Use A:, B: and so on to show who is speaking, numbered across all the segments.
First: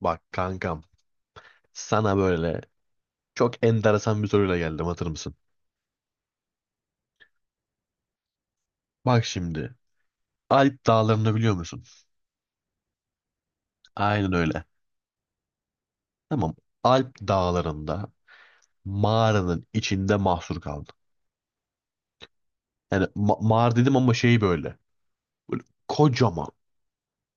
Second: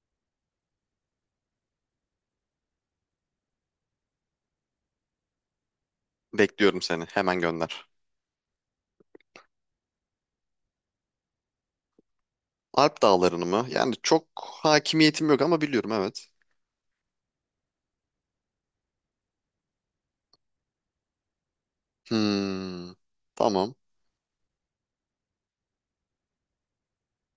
A: Bak kankam sana böyle çok enteresan bir soruyla geldim hatır mısın?
B: Bekliyorum seni. Hemen gönder.
A: Bak şimdi Alp dağlarını biliyor musun?
B: Alp dağlarını mı? Yani çok
A: Aynen öyle.
B: hakimiyetim yok ama biliyorum evet.
A: Tamam. Alp dağlarında mağaranın içinde mahsur kaldım.
B: Hmm,
A: Yani
B: tamam.
A: mağara dedim ama şey böyle. Böyle kocaman.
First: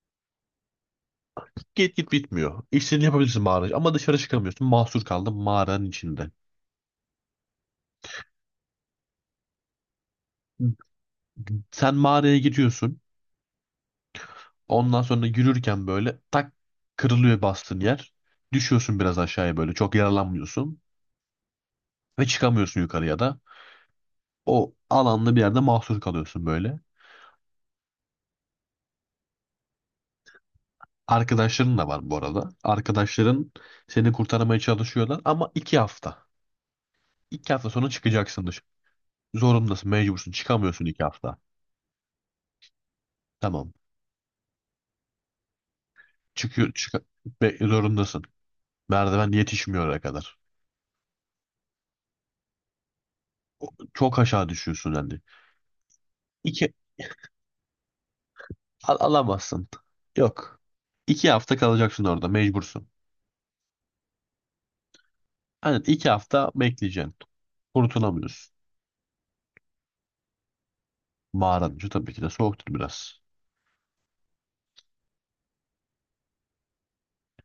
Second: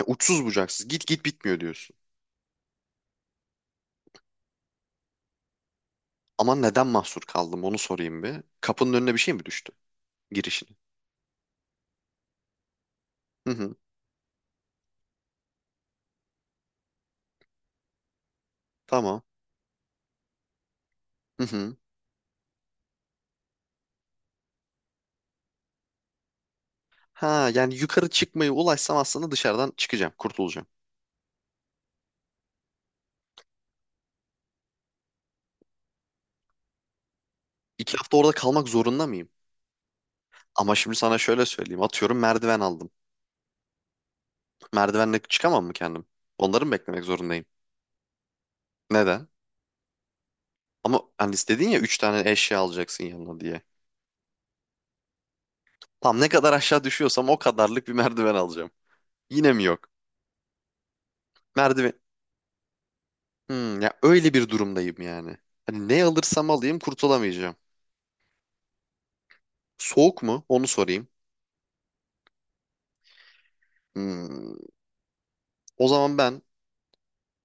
B: Ya uçsuz bucaksız. Git git bitmiyor
A: Git
B: diyorsun.
A: git bitmiyor. İstediğini yapabilirsin mağarada ama dışarı çıkamıyorsun. Mahsur kaldım mağaranın içinde.
B: Ama neden mahsur kaldım onu sorayım bir. Kapının önüne bir şey mi düştü? Girişini.
A: Sen mağaraya giriyorsun.
B: Hı hı.
A: Ondan sonra yürürken böyle tak, kırılıyor bastığın yer. Düşüyorsun biraz
B: Tamam.
A: aşağıya böyle. Çok yaralanmıyorsun.
B: Hı hı.
A: Ve çıkamıyorsun yukarıya da. O alanlı bir yerde mahsur kalıyorsun böyle.
B: Ha yani yukarı çıkmayı ulaşsam aslında dışarıdan çıkacağım. Kurtulacağım.
A: Arkadaşların da var bu arada. Arkadaşların seni kurtarmaya çalışıyorlar ama 2 hafta. 2 hafta sonra
B: 2 hafta orada
A: çıkacaksın dışarı.
B: kalmak zorunda mıyım?
A: Zorundasın, mecbursun.
B: Ama
A: Çıkamıyorsun
B: şimdi
A: iki
B: sana
A: hafta.
B: şöyle söyleyeyim. Atıyorum merdiven aldım.
A: Tamam.
B: Merdivenle çıkamam mı kendim? Onları
A: Çıkıyor,
B: mı beklemek zorundayım?
A: zorundasın.
B: Neden?
A: Merdiven yetişmiyor oraya kadar.
B: Ama hani dedin ya 3 tane eşya alacaksın yanına diye.
A: Çok aşağı düşüyorsun hani.
B: Tam ne kadar
A: İki
B: aşağı düşüyorsam o kadarlık bir merdiven alacağım. Yine mi
A: alamazsın.
B: yok?
A: Yok. 2 hafta
B: Merdiven.
A: kalacaksın orada, mecbursun.
B: Ya öyle bir durumdayım yani.
A: Hani
B: Hani ne
A: 2 hafta
B: alırsam alayım
A: bekleyeceksin.
B: kurtulamayacağım.
A: Kurtulamıyorsun.
B: Soğuk mu? Onu sorayım.
A: Mağaranın içi tabii ki de soğuktur biraz.
B: Hmm, o zaman ben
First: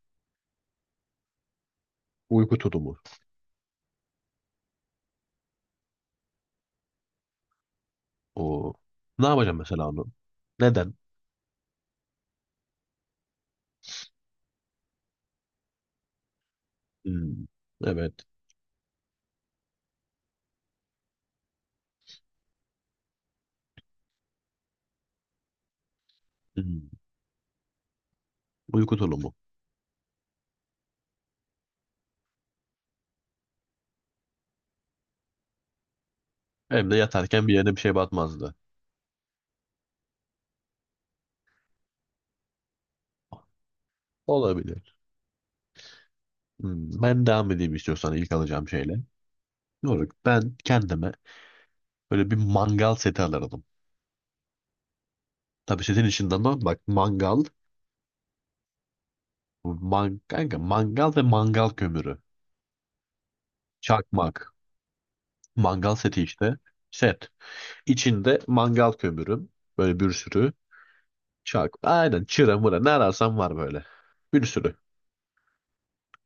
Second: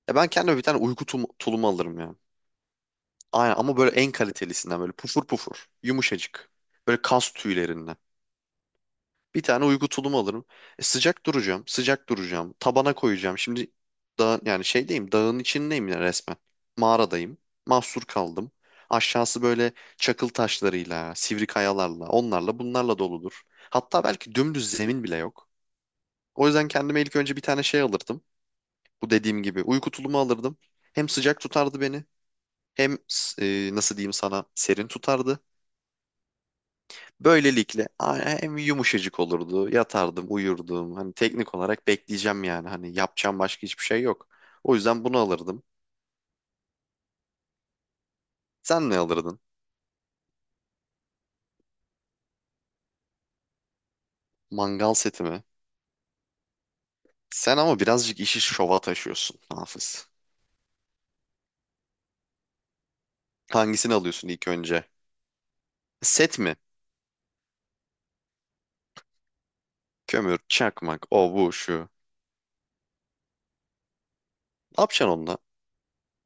B: ya ben kendime bir tane uyku tulumu alırım ya.
A: Uyku tutumu.
B: Aynen ama böyle en kalitelisinden böyle pufur pufur, yumuşacık. Böyle kas tüylerinden.
A: O. Ne
B: Bir
A: yapacağım
B: tane uygu
A: mesela onu?
B: tulumu alırım. E,
A: Neden?
B: sıcak duracağım, sıcak duracağım. Tabana koyacağım. Şimdi dağ, yani şeydeyim, dağın içindeyim ya resmen. Mağaradayım.
A: Hmm.
B: Mahsur
A: Evet.
B: kaldım. Aşağısı böyle çakıl taşlarıyla, sivri kayalarla, onlarla bunlarla doludur. Hatta belki dümdüz zemin bile yok. O yüzden
A: Hmm.
B: kendime ilk önce bir tane şey alırdım.
A: Uyku
B: Bu
A: tulumu.
B: dediğim gibi uyku tulumu alırdım. Hem sıcak tutardı beni, hem nasıl diyeyim sana serin tutardı.
A: Hem de yatarken bir yerine bir
B: Böylelikle
A: şey batmazdı.
B: hem yumuşacık olurdu. Yatardım, uyurdum. Hani teknik olarak bekleyeceğim yani. Hani yapacağım başka hiçbir şey yok. O
A: Olabilir.
B: yüzden bunu alırdım.
A: Hmm. Ben devam edeyim istiyorsan ilk alacağım
B: Sen
A: şeyle.
B: ne alırdın?
A: Doğru. Ben kendime böyle bir mangal seti alırdım.
B: Mangal seti mi?
A: Tabii setin içinde ama bak mangal,
B: Sen ama birazcık işi şova taşıyorsun Hafız.
A: man, kanka, mangal ve mangal kömürü.
B: Hangisini alıyorsun ilk
A: Çakmak.
B: önce?
A: Mangal seti
B: Set mi?
A: işte. Set. İçinde mangal kömürüm. Böyle bir
B: Kömür,
A: sürü.
B: çakmak, o bu
A: Çak.
B: şu.
A: Aynen çıra mıra ne ararsan var böyle. Bir sürü.
B: Ne yapacaksın onunla?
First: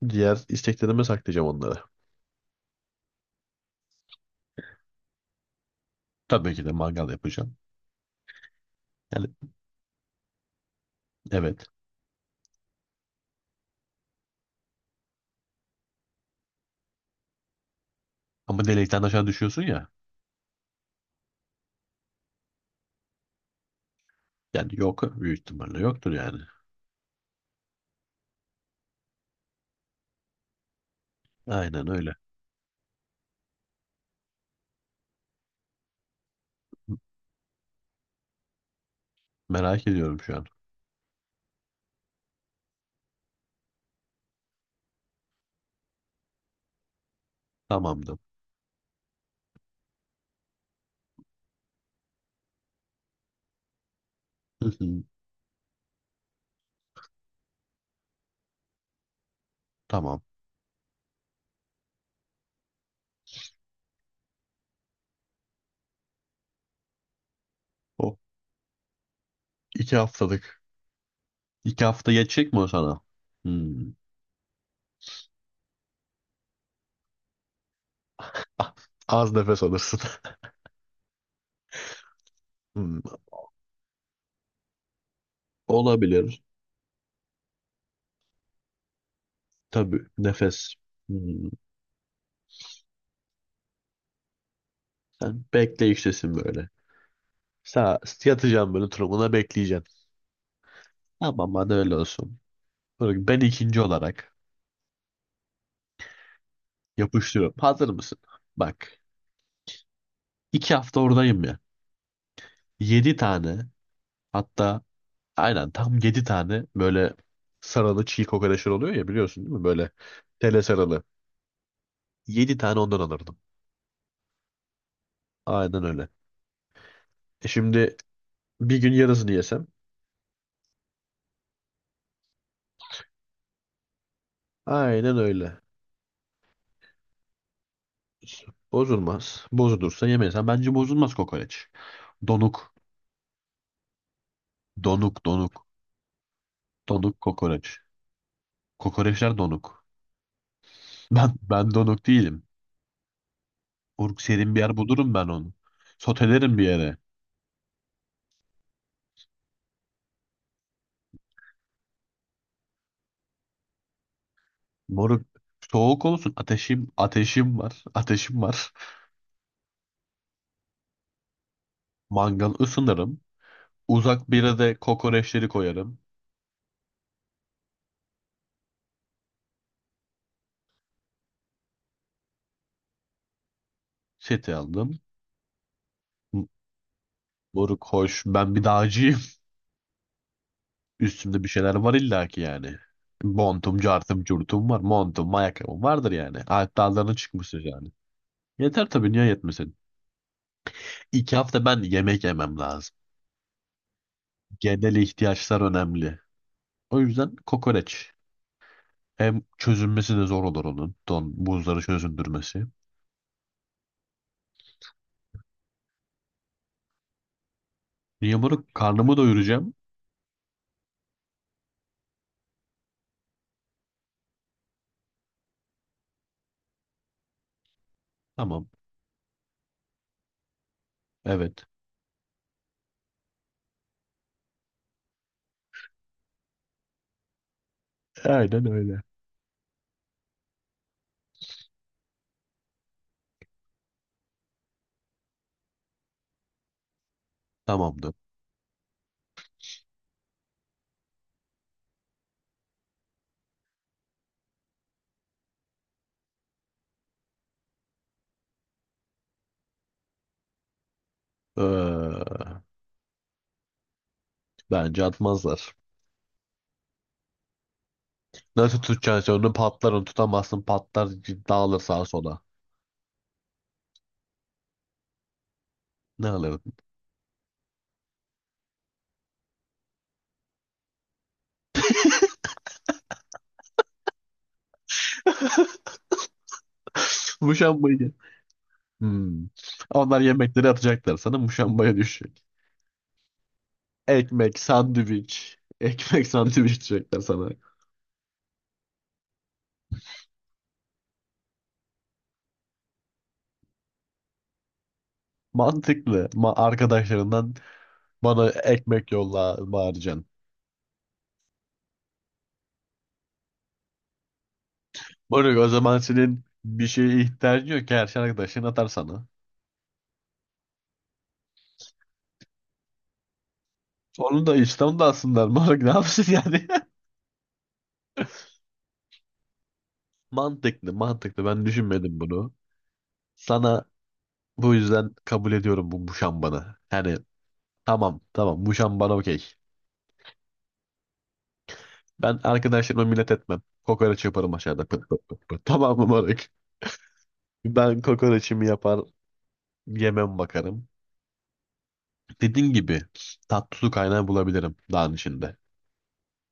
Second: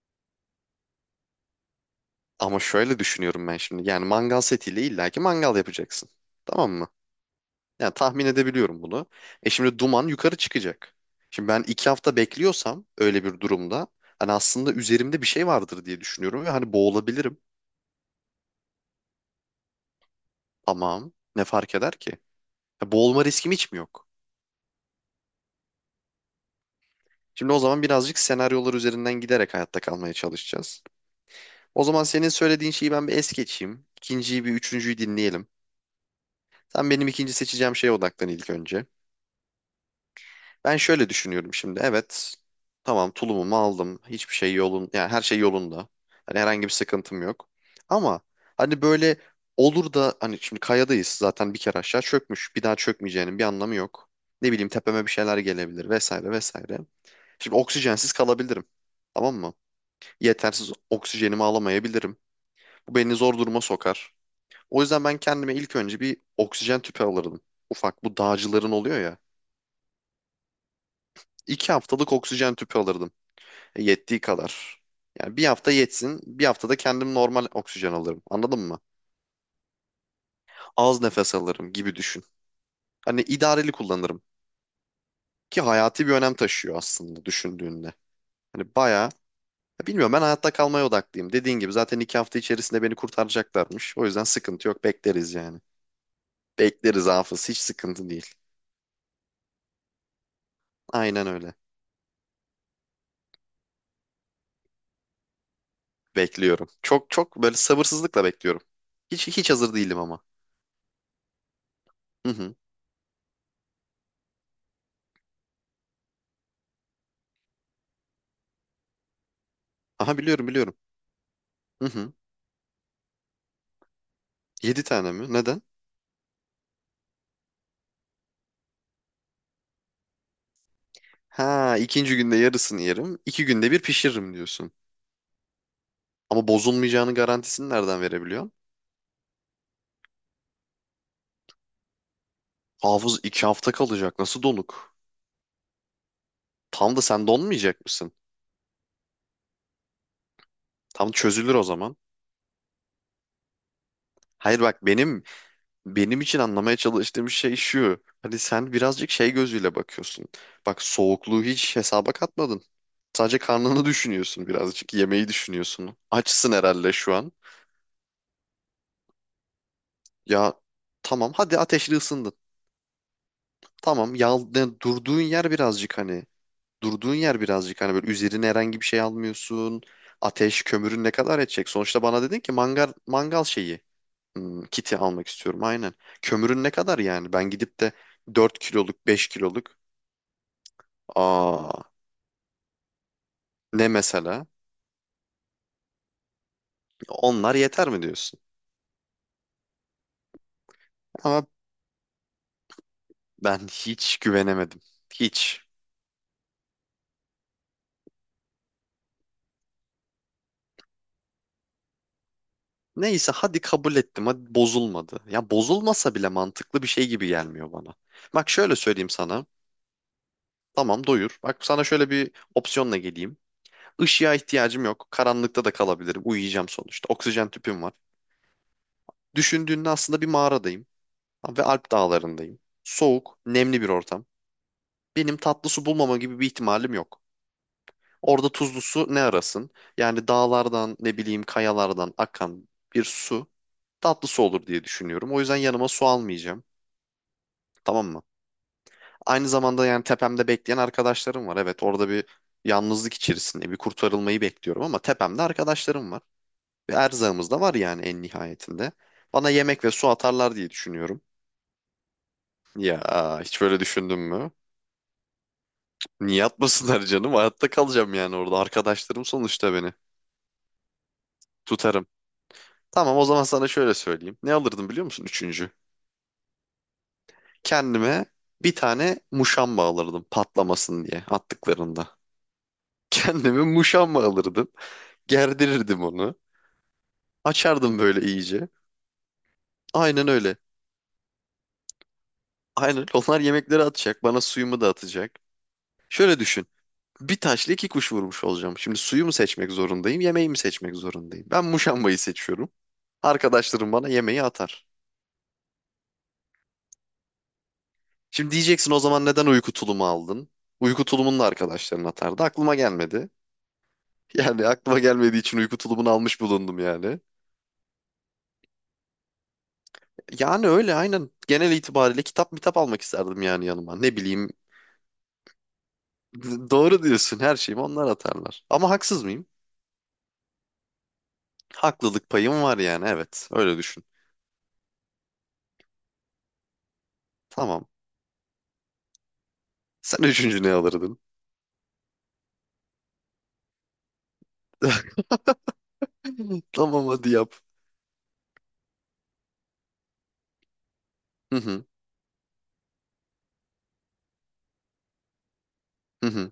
A: Diğer isteklerime saklayacağım onları.
B: Ama şöyle düşünüyorum ben şimdi. Yani mangal setiyle illaki mangal yapacaksın.
A: Tabii ki de
B: Tamam mı?
A: mangal yapacağım.
B: Yani tahmin edebiliyorum bunu.
A: Yani,
B: E şimdi duman yukarı çıkacak. Şimdi ben
A: evet.
B: 2 hafta bekliyorsam öyle bir durumda hani aslında üzerimde bir şey vardır diye düşünüyorum ve hani boğulabilirim.
A: Ama delikten aşağı düşüyorsun ya.
B: Tamam. Ne fark eder ki? Ya boğulma riskim hiç mi yok?
A: Yani yok, büyük ihtimalle yoktur yani.
B: Şimdi o zaman birazcık senaryolar üzerinden giderek hayatta kalmaya çalışacağız. O
A: Aynen
B: zaman
A: öyle.
B: senin söylediğin şeyi ben bir es geçeyim. İkinciyi bir üçüncüyü dinleyelim. Sen benim ikinci seçeceğim şeye odaklan ilk önce.
A: Merak ediyorum şu an.
B: Ben şöyle düşünüyorum şimdi. Evet. Tamam tulumumu aldım. Hiçbir şey yolun yani her şey yolunda. Hani herhangi bir sıkıntım yok.
A: Tamamdır.
B: Ama hani böyle olur da hani şimdi kayadayız zaten bir kere aşağı çökmüş. Bir daha çökmeyeceğinin bir anlamı yok. Ne
A: Hı
B: bileyim
A: hı.
B: tepeme bir şeyler gelebilir vesaire vesaire. Şimdi oksijensiz kalabilirim. Tamam mı?
A: Tamam.
B: Yetersiz oksijenimi alamayabilirim. Bu beni zor duruma sokar. O yüzden ben kendime ilk önce bir oksijen tüpü alırdım. Ufak
A: O
B: bu dağcıların oluyor ya.
A: 2 haftalık.
B: İki
A: İki hafta
B: haftalık
A: geçecek
B: oksijen
A: mi o
B: tüpü
A: sana?
B: alırdım.
A: Hmm.
B: Yettiği kadar. Yani bir hafta yetsin, bir haftada kendim normal oksijen alırım. Anladın
A: Ah.
B: mı?
A: Az nefes alırsın.
B: Az nefes alırım gibi düşün.
A: Hmm.
B: Hani idareli kullanırım. Ki hayati bir önem
A: Olabilir.
B: taşıyor aslında düşündüğünde. Hani bayağı, ya
A: Tabii,
B: bilmiyorum ben hayatta
A: nefes.
B: kalmaya odaklıyım.
A: Hmm.
B: Dediğin gibi zaten 2 hafta içerisinde beni kurtaracaklarmış. O yüzden sıkıntı yok, bekleriz
A: Sen
B: yani.
A: bekleyiştesin böyle.
B: Bekleriz Hafız, hiç
A: Sağ,
B: sıkıntı değil.
A: yatacağım böyle turumuna bekleyeceğim.
B: Aynen öyle.
A: Tamam, hadi öyle olsun. Böyle, ben ikinci olarak
B: Bekliyorum. Çok çok
A: yapıştırıyorum.
B: böyle
A: Hazır mısın?
B: sabırsızlıkla bekliyorum.
A: Bak.
B: Hiç hiç hazır değilim ama.
A: 2 hafta oradayım ya.
B: Hı hı.
A: Yedi tane, hatta aynen tam yedi tane böyle sarılı çiğ kokoreçler oluyor ya, biliyorsun değil mi? Böyle
B: Aha biliyorum
A: tele
B: biliyorum.
A: sarılı.
B: Hı hı.
A: Yedi tane ondan alırdım.
B: 7 tane mi? Neden?
A: Aynen öyle. E şimdi bir gün yarısını yesem.
B: Ha, ikinci günde yarısını yerim. İki günde bir pişiririm diyorsun.
A: Aynen öyle.
B: Ama bozulmayacağını garantisini nereden verebiliyorsun?
A: Bozulmaz. Bozulursa yemeyesen, bence bozulmaz kokoreç. Donuk.
B: Hafız 2 hafta kalacak. Nasıl donuk?
A: Donuk donuk.
B: Tam da
A: Donuk
B: sen
A: kokoreç.
B: donmayacak mısın?
A: Kokoreçler donuk.
B: Tam
A: Ben
B: çözülür o
A: ben
B: zaman.
A: donuk değilim. Uruk serin bir
B: Hayır
A: yer
B: bak
A: bulurum
B: benim
A: ben onu.
B: benim için
A: Sotelerim bir
B: anlamaya
A: yere.
B: çalıştığım şey şu. Hani sen birazcık şey gözüyle bakıyorsun. Bak soğukluğu hiç hesaba katmadın. Sadece karnını düşünüyorsun birazcık.
A: Moruk
B: Yemeği düşünüyorsun.
A: soğuk olsun.
B: Açsın
A: Ateşim
B: herhalde şu an.
A: ateşim var. Ateşim var.
B: Ya tamam hadi ateşli ısındın.
A: Mangal ısınırım.
B: Tamam
A: Uzak bir
B: yal,
A: yere de
B: durduğun
A: kokoreçleri
B: yer birazcık
A: koyarım.
B: hani. Durduğun yer birazcık hani böyle üzerine herhangi bir şey almıyorsun. Ateş, kömürün ne kadar edecek? Sonuçta bana dedin ki mangal mangal şeyi,
A: Seti
B: kiti
A: aldım.
B: almak istiyorum aynen.
A: M-
B: Kömürün ne kadar yani? Ben gidip
A: Moruk
B: de
A: hoş. Ben
B: 4
A: bir
B: kiloluk,
A: dağcıyım.
B: 5 kiloluk
A: Üstümde bir şeyler
B: aa
A: var illaki yani. Montum,
B: ne
A: cartım,
B: mesela?
A: curtum var. Montum, ayakkabım vardır yani. Alp dağlarına
B: Onlar
A: çıkmışız
B: yeter
A: yani.
B: mi diyorsun?
A: Yeter tabii, niye yetmesin? İki
B: Ama
A: hafta ben yemek yemem lazım.
B: ben hiç güvenemedim.
A: Genel ihtiyaçlar
B: Hiç.
A: önemli. O yüzden kokoreç. Hem çözünmesi de zor olur onun. Don, buzları çözündürmesi.
B: Neyse hadi kabul ettim. Hadi bozulmadı. Ya bozulmasa bile mantıklı bir şey gibi gelmiyor bana.
A: Niye
B: Bak
A: bunu
B: şöyle söyleyeyim
A: karnımı
B: sana.
A: doyuracağım?
B: Tamam doyur. Bak sana şöyle bir opsiyonla geleyim. Işığa ihtiyacım yok. Karanlıkta da kalabilirim. Uyuyacağım sonuçta. Oksijen tüpüm var.
A: Tamam.
B: Düşündüğünde aslında bir mağaradayım. Ve
A: Evet.
B: Alp dağlarındayım. Soğuk, nemli bir ortam. Benim tatlı su bulmama gibi bir ihtimalim yok. Orada
A: Aynen
B: tuzlu
A: öyle.
B: su ne arasın? Yani dağlardan, ne bileyim kayalardan akan bir su tatlı su olur diye düşünüyorum. O yüzden yanıma su almayacağım. Tamam
A: Tamamdır.
B: mı? Aynı zamanda yani tepemde bekleyen arkadaşlarım var. Evet orada bir yalnızlık içerisinde bir kurtarılmayı bekliyorum ama tepemde arkadaşlarım var. Bir erzağımız da var yani en nihayetinde. Bana yemek ve su atarlar diye düşünüyorum.
A: Ee,
B: Ya hiç böyle düşündün mü?
A: bence atmazlar.
B: Niye atmasınlar canım? Hayatta kalacağım yani orada.
A: Nasıl
B: Arkadaşlarım
A: tutacaksın onu,
B: sonuçta
A: patlar,
B: beni.
A: onu tutamazsın, patlar, dağılır sağa
B: Tutarım.
A: sola.
B: Tamam o zaman sana şöyle söyleyeyim. Ne alırdım biliyor musun üçüncü?
A: Ne alırdın?
B: Kendime bir tane muşamba alırdım patlamasın diye attıklarında. Kendime muşamba alırdım. Gerdirirdim onu. Açardım
A: Muşambayı.
B: böyle iyice.
A: Hmm. Onlar
B: Aynen öyle.
A: yemekleri atacaklar, sana muşambaya düşecek.
B: Aynen öyle. Onlar yemekleri atacak. Bana
A: Ekmek,
B: suyumu da atacak.
A: sandviç. Ekmek
B: Şöyle
A: sandviç
B: düşün.
A: diyecekler
B: Bir
A: sana.
B: taşla iki kuş vurmuş olacağım. Şimdi suyu mu seçmek zorundayım, yemeği mi seçmek zorundayım? Ben muşambayı seçiyorum. Arkadaşlarım bana yemeği atar.
A: Mantıklı. Ma arkadaşlarından bana
B: Şimdi diyeceksin o
A: ekmek
B: zaman neden
A: yolla
B: uyku tulumu
A: bağıracaksın.
B: aldın? Uyku tulumunu da arkadaşların atardı. Aklıma gelmedi. Yani aklıma gelmediği için
A: Böyle o
B: uyku
A: zaman
B: tulumunu almış
A: senin
B: bulundum
A: bir
B: yani.
A: şeye ihtiyacın yok ki, her şey arkadaşın atar sana.
B: Yani öyle aynen. Genel itibariyle kitap mitap almak isterdim yani yanıma. Ne
A: Onu
B: bileyim.
A: da İslam'da alsınlar. Moruk ne yapsın yani?
B: Doğru diyorsun her şeyimi onlar atarlar. Ama haksız mıyım?
A: Mantıklı, mantıklı. Ben düşünmedim
B: Haklılık
A: bunu.
B: payım var yani evet. Öyle
A: Sana
B: düşün.
A: bu yüzden kabul ediyorum bu muşambanı. Yani
B: Tamam.
A: tamam, tamam. Muşambana okey.
B: Sen üçüncü ne alırdın?
A: Ben arkadaşlarıma minnet etmem. Kokoreç yaparım aşağıda. Pıt pıt pıt pıt. Tamam mı moruk?
B: Tamam hadi yap.
A: Ben kokoreçimi yapar, yemem bakarım.
B: Hı hı.
A: Dediğin gibi tatlı su kaynağı bulabilirim dağın içinde.
B: Hı hı.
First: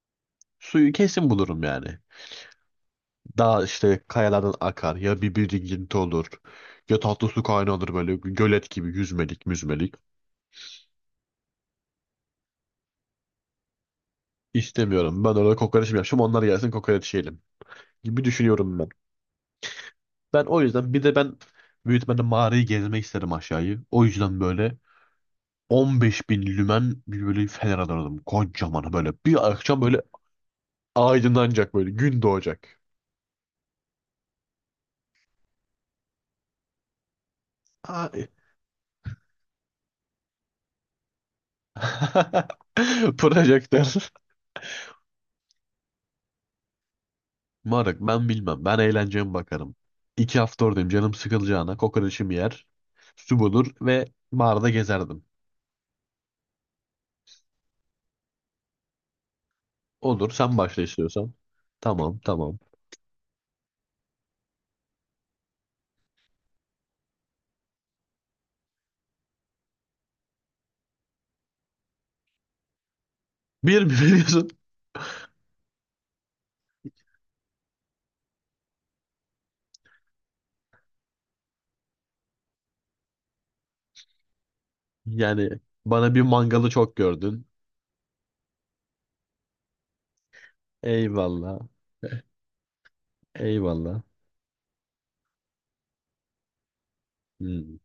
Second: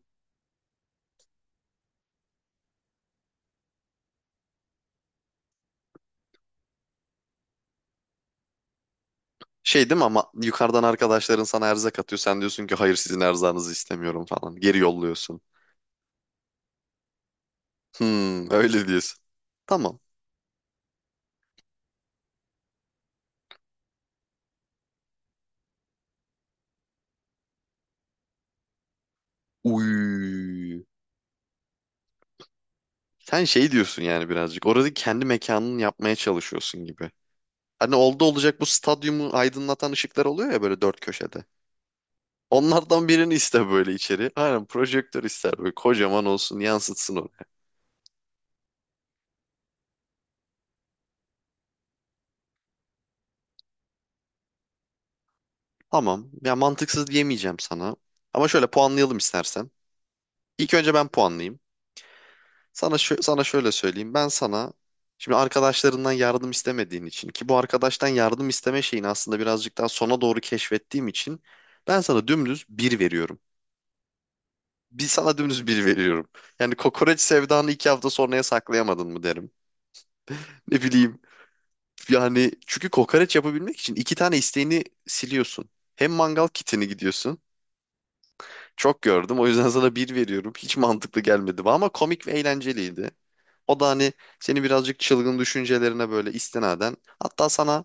A: Suyu kesin bulurum yani. Dağ işte, kayalardan akar ya, bir birikinti olur ya, tatlı su kaynağı olur böyle gölet gibi, yüzmelik
B: Şey
A: müzmelik.
B: değil mi ama yukarıdan arkadaşların sana erzak atıyor. Sen diyorsun ki hayır sizin erzağınızı istemiyorum falan. Geri
A: İstemiyorum, ben
B: yolluyorsun.
A: orada kokoreç mi yapacağım, onlar gelsin kokoreç yiyelim gibi
B: Hmm,
A: düşünüyorum
B: öyle
A: ben.
B: diyorsun. Tamam.
A: Ben o yüzden, bir de ben büyük ihtimalle mağarayı gezmek isterim aşağıyı. O yüzden böyle 15 bin lümen bir böyle fener alırdım, kocaman böyle, bir akşam böyle
B: Uy.
A: aydınlanacak, böyle gün doğacak.
B: Sen şey diyorsun yani birazcık. Orada kendi mekanını yapmaya çalışıyorsun gibi. Hani oldu
A: Ay.
B: olacak bu stadyumu aydınlatan ışıklar oluyor ya böyle dört köşede. Onlardan birini iste
A: Projektör.
B: böyle içeri. Aynen projektör ister böyle kocaman olsun yansıtsın onu.
A: Moruk ben bilmem. Ben eğlenceye bakarım. 2 hafta oradayım. Canım sıkılacağına kokoreçimi yer, su bulur ve barda gezerdim.
B: Tamam. Ya mantıksız diyemeyeceğim sana. Ama şöyle puanlayalım istersen.
A: Olur, sen
B: İlk
A: başla
B: önce ben
A: istiyorsan.
B: puanlayayım.
A: Tamam, tamam.
B: Sana şöyle söyleyeyim. Ben sana şimdi arkadaşlarından yardım istemediğin için ki bu arkadaştan yardım isteme şeyini aslında birazcık daha sona doğru keşfettiğim için ben sana dümdüz bir veriyorum.
A: Bir mi veriyorsun?
B: Bir sana dümdüz bir veriyorum. Yani kokoreç sevdanı 2 hafta sonraya saklayamadın mı derim. Ne bileyim yani çünkü kokoreç yapabilmek için iki tane isteğini
A: Yani
B: siliyorsun. Hem
A: bana bir
B: mangal
A: mangalı
B: kitini
A: çok
B: gidiyorsun.
A: gördün.
B: Çok gördüm o yüzden sana bir veriyorum. Hiç mantıklı
A: Eyvallah.
B: gelmedi bana ama komik ve eğlenceliydi. O da
A: Eyvallah.
B: hani seni birazcık çılgın düşüncelerine böyle istinaden. Hatta
A: Hmm.
B: sana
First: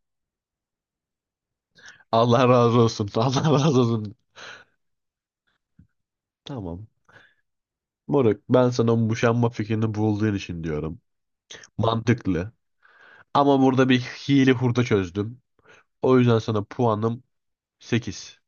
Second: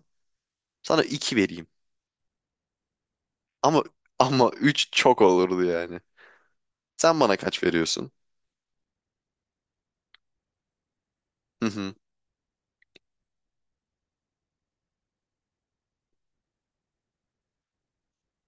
B: sana 2 vereyim.
A: Allah razı olsun. Allah razı
B: Ama
A: olsun.
B: ama 3 çok olurdu yani.
A: Tamam.
B: Sen bana kaç veriyorsun?
A: Moruk, ben sana bu boşanma fikrini bulduğun için diyorum. Mantıklı. Ama burada bir hile hurda çözdüm. O yüzden sana puanım 8.